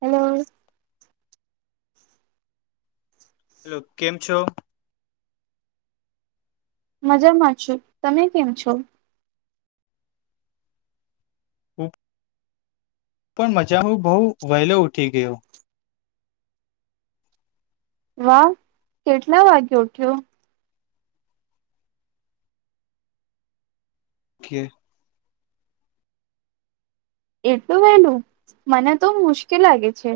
Hello. Hello કેમ છો? મજામાં છો તમે કેમ છો? પણ મજા હ બહુ વહેલો ઊઠી ગયો. વાહ કેટલા વાગે ઉઠ્યો. [unintelligible] એટલું વેલું મને તો મુશ્કેલ લાગે છે.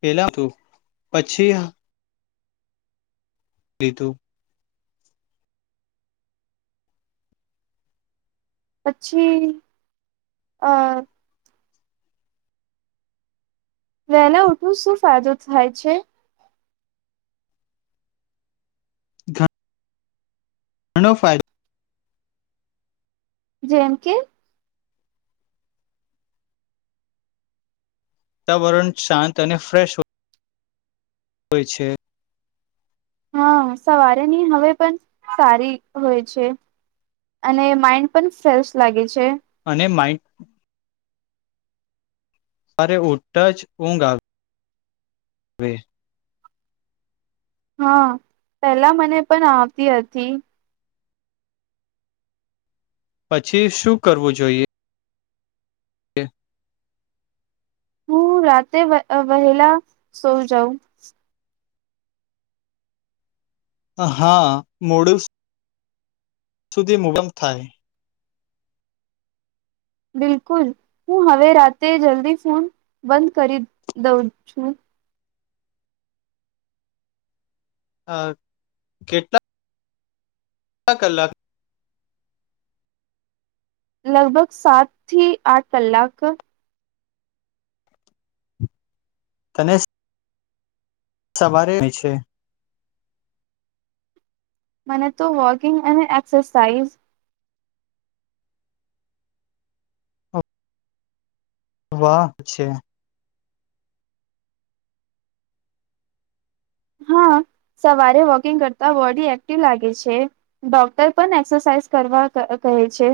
પેલા તું પછી. લીધું. પછી આ વેલા ઉઠવ શું ફાયદો થાય છે. થા ઘણો ફાયદો જેમ કે વાતાવરણ શાંત અને ફ્રેશ હોય હોય છે હા સવારેની હવે પણ સારી હોય છે અને માઈન્ડ પણ ફ્રેશ લાગે છે ને માઇ અરે ઊટ જ ઊંઘ આવી હવે હા પેલા મને પણ આવતી હતી પછી શું કરવું જોઈએ હ હું રાતે વહેલા સો જાઉં. હા મોડું સુધી મુબમ થાય. બિલકુલ હું હવે રાતેે જલ્દી ફોન બંધ કરી દઉં છું. અ કેટલા અલા ક. લગભગ સાત થી આઠ કલાક. તને સવારે છે. મને તો વોકિંગ અને એક્સરસાાઈઝ. વાહ છે. હા સવારે વોકિંગ કરતા બોડી એક્ટિવ લાગે છે ડોક્ટર પણ એક્સરસાઇઝ કરવા કહે છે.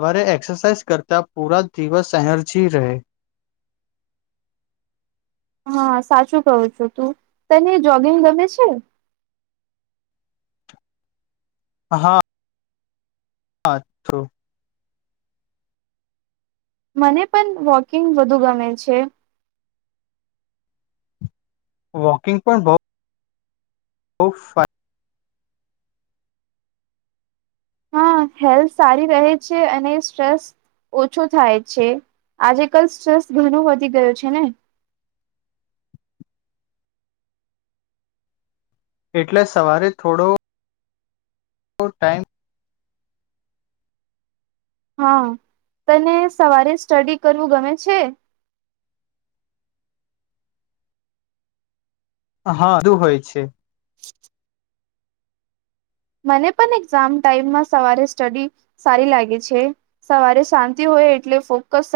સરે એક્સરસાઇઝ કરતા પૂરા દિવસ એનર્જી રહે. હા સાચું કહું છું તું તને જોગિંગ ગમે છે. હા હા. હા તો. મને પણ વોકિંગ વધુ ગમે છે. વોકિંગ પણ બહ બ ફ [inaudible] હા હેલ્થ સારી રહે છે અને સ્ટ્રેસ ઓછો થાય છે આજે કલ સ્ટ્રેસ ઘણો વધી ગયો છે ને. એટલે સવારે થોડો ટાઈમ હા તને સવારે સ્ટડી કરવું ગમે છે. હાધું હોય છે [inaudible] મને પણ એક્ઝામ ટાાઈમમાં સવારે સ્ટડી સારી લાગે છે સવારે શાંતિ હોય એટલે ફોકસ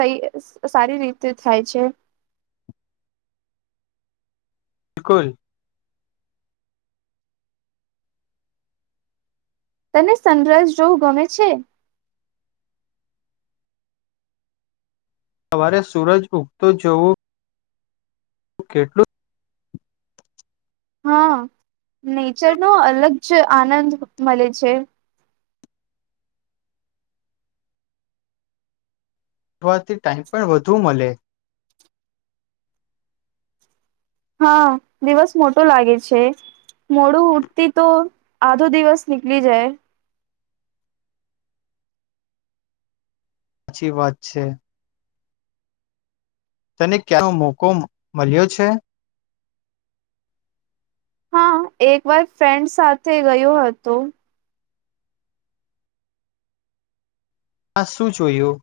સારી રીતે થાય છે. બિલકુલ. તને સનરાઝ જોવું ગમે છે. સવારે સૂરજ ઊગતો જોવું હું કેટલું હા નેચરનોો અલગ જ આનંદ મળે છે. અવાથી ટાઈઇમ પણ વધુ મળે. હા દિવસ મોટો લાગે છે મોડું ઉઠતી તો આધો દિવસ નીકળી જાય. સાચી વાત છે તને ક્યાંનો મોકો મળ્યો છે. હા એક વાર ફ્રેન્ડ સાથે ગયો હતો. આા શું જોયું.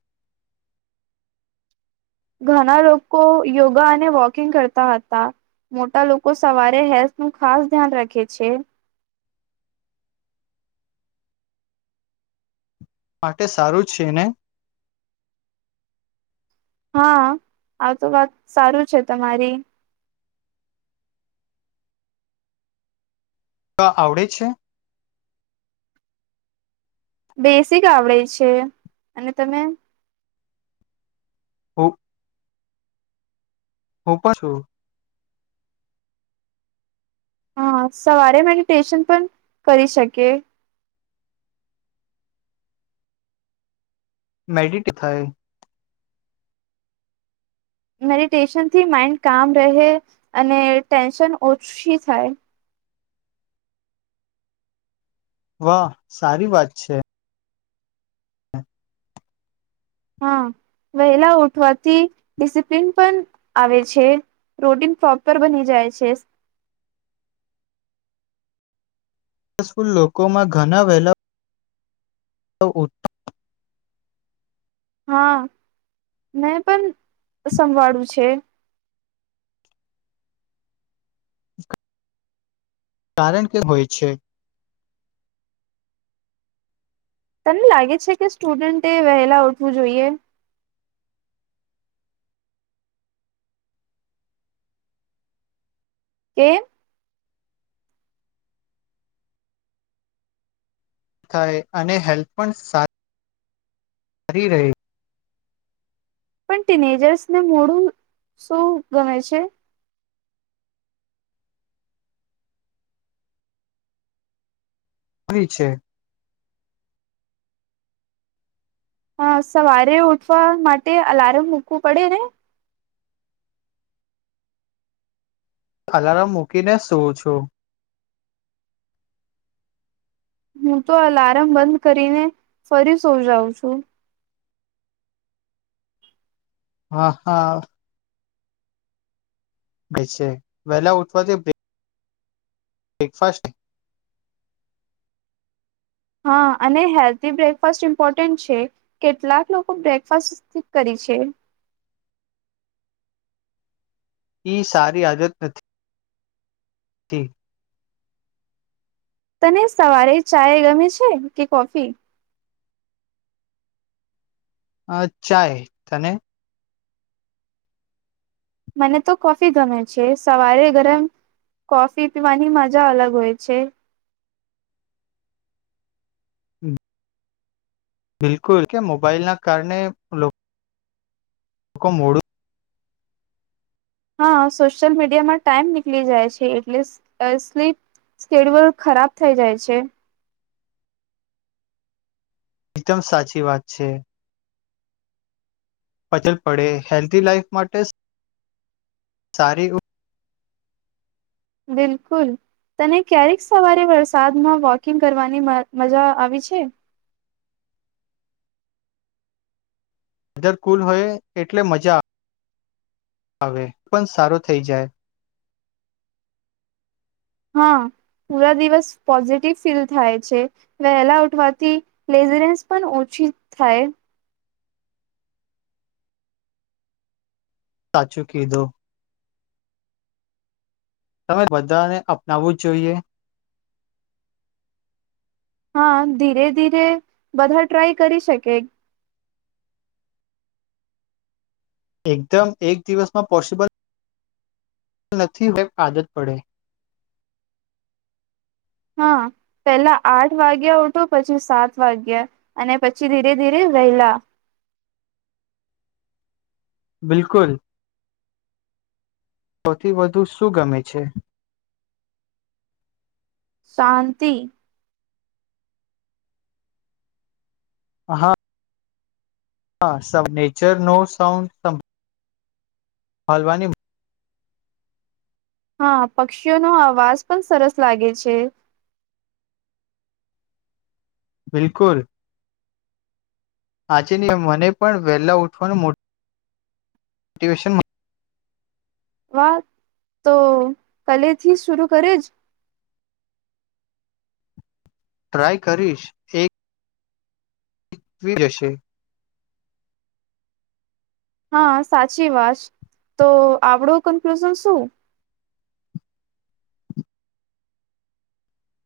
ઘણા લોકો યોગા અને વોકિંગ કરતા હતા મોટા લોકો સવારે હેલ્થ નું ખાસ ધ્યાન રાખે છે. માટે સારું છે ને. હા આવતો વાત સારું છે તમારી. ક આવડે છે. બેસિક આવડે છે અને તમે. હ [inaudible] હું પણ છું હા સવારે મેડિટેશન પણ કરી શકે મેડીટ થાાય મેડિટેશનથી માઈન્ડ કામ રહે અને ટેન્શન ઓછી થાય. વાહ સારી વાત છે. હા વહેલા ઉઠવાથી ડિસિપ્લિન પણ આવે છે રોટીન પ્રોપર બની જાય છે. સકુલ લોકોમાં ઘણા વહેલા તો ઉઠ હા મેં પણ સંવાળું છે. [inaudible] કારણ કે હોય છે. તને લાગે છે કે સ્ટુડન્ટ એ વહેલા ઉઠવું જોઈએ. કેમ થાય અને હેલ્થ પણ સાર સહી રહે પણ ટીનેજર્સને મોડું શું ગમે છે. કોની છે. હ સવારે ઉઠવા માટે અલાર્મ મૂકવું પડે ને અલાર્મ મૂકીને સું છું. હું તો અલાર્મ બંધ કરીને ફરી સોજાવં છું. હા હા બે છે વહેલા ઉઠવાથી બ્રેકફાસાસ્ટ હા અને હેલ્ધી બ્રેકફાસ્ટ ઇમ્પોર્ટન્ટ છે કેટલાક લોકો બ્રેકફાસ્ટ કરી છે. ઈ સારી આદત નથી તે તને સવારે ચાય ગમે છે કે કોફી અ ચાય તને મને તો કોફી ગમે છે સવારે ગરમ કોફી પીવાની મજા અલગ હોય છે. બિલકુલ કે મોબાઈલના કારણે લોકો મુખ મોડું હા સોશિયલ મીડિયામાં ટાઈમ નીકળી જાય છે એટલે સ્લીપ સ્કેડ્યુલ ખરાબ થઈ જાય છે. એકદમ સાચી વાત છે. ફજલ પડે હેલ્ધ લાઈફ માટે સારી બિલકુલ તને ક્યારેક સવારે વરસાદમાં વોકિંગ કરવાની મજા આવી છે. વેધર કુલ હોય એટલે મજા આવે હવે પણ સારો થઈ જાય હા પૂરા દિવસ પોઝિટિવ ફીલ થાય છે વહેલા ઉઠવાથી લેઝરનેસ પણ ઓછી થાય. સાચુ કીધું તમે બધાને અપનાવવું જ જોઈએ હા ધીરે ધીરે બધા ટ્રાય કરી શકે એકદમ એક દિવસમાં પોસિબલ નથી હોય આદત પડે હા પેલા આઠ વાગ્યા ઉઠો પછી સાત વાગ્યા અને પછી ધીરે ધીરે વેલા બિલકુલ સૌથી વધુ શું ગમે છે. શાંતિ હા હા સમ નેચર નો સાઉન્ડ સમ હાલવાની હા પક્ષીઓનો અવાજ પણ સરસ લાગે છે. બિલકુલ આજે મને પણ વેલા ઉઠવાનું મોટીવેશન વાહ તો કાલે થી શરુ કરેજ ટ્રાય કરીશ એ જીતવી જશે હા સાચી વાત તો આવડું કન્ફ્યુઝન શું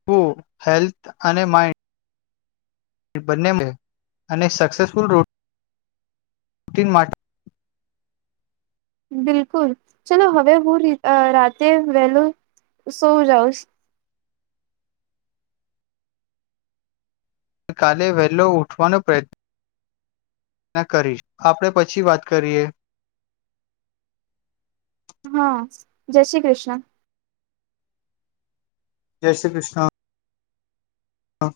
તો હેલ્થ અને માઇન્ડ બંને અને સક્સેસફુલ રોટીન મા બિલકુલ ચલો હવે હું અ રાતે વહેલો સૌ જાઉશ કાલે વહેલો ઉઠવાનો પ્રયત્ન કરીશ આપણે પછી વાત કરીએ હા જય શ્રી કૃષ્ણ જય શ્રી કૃષ્ણ હા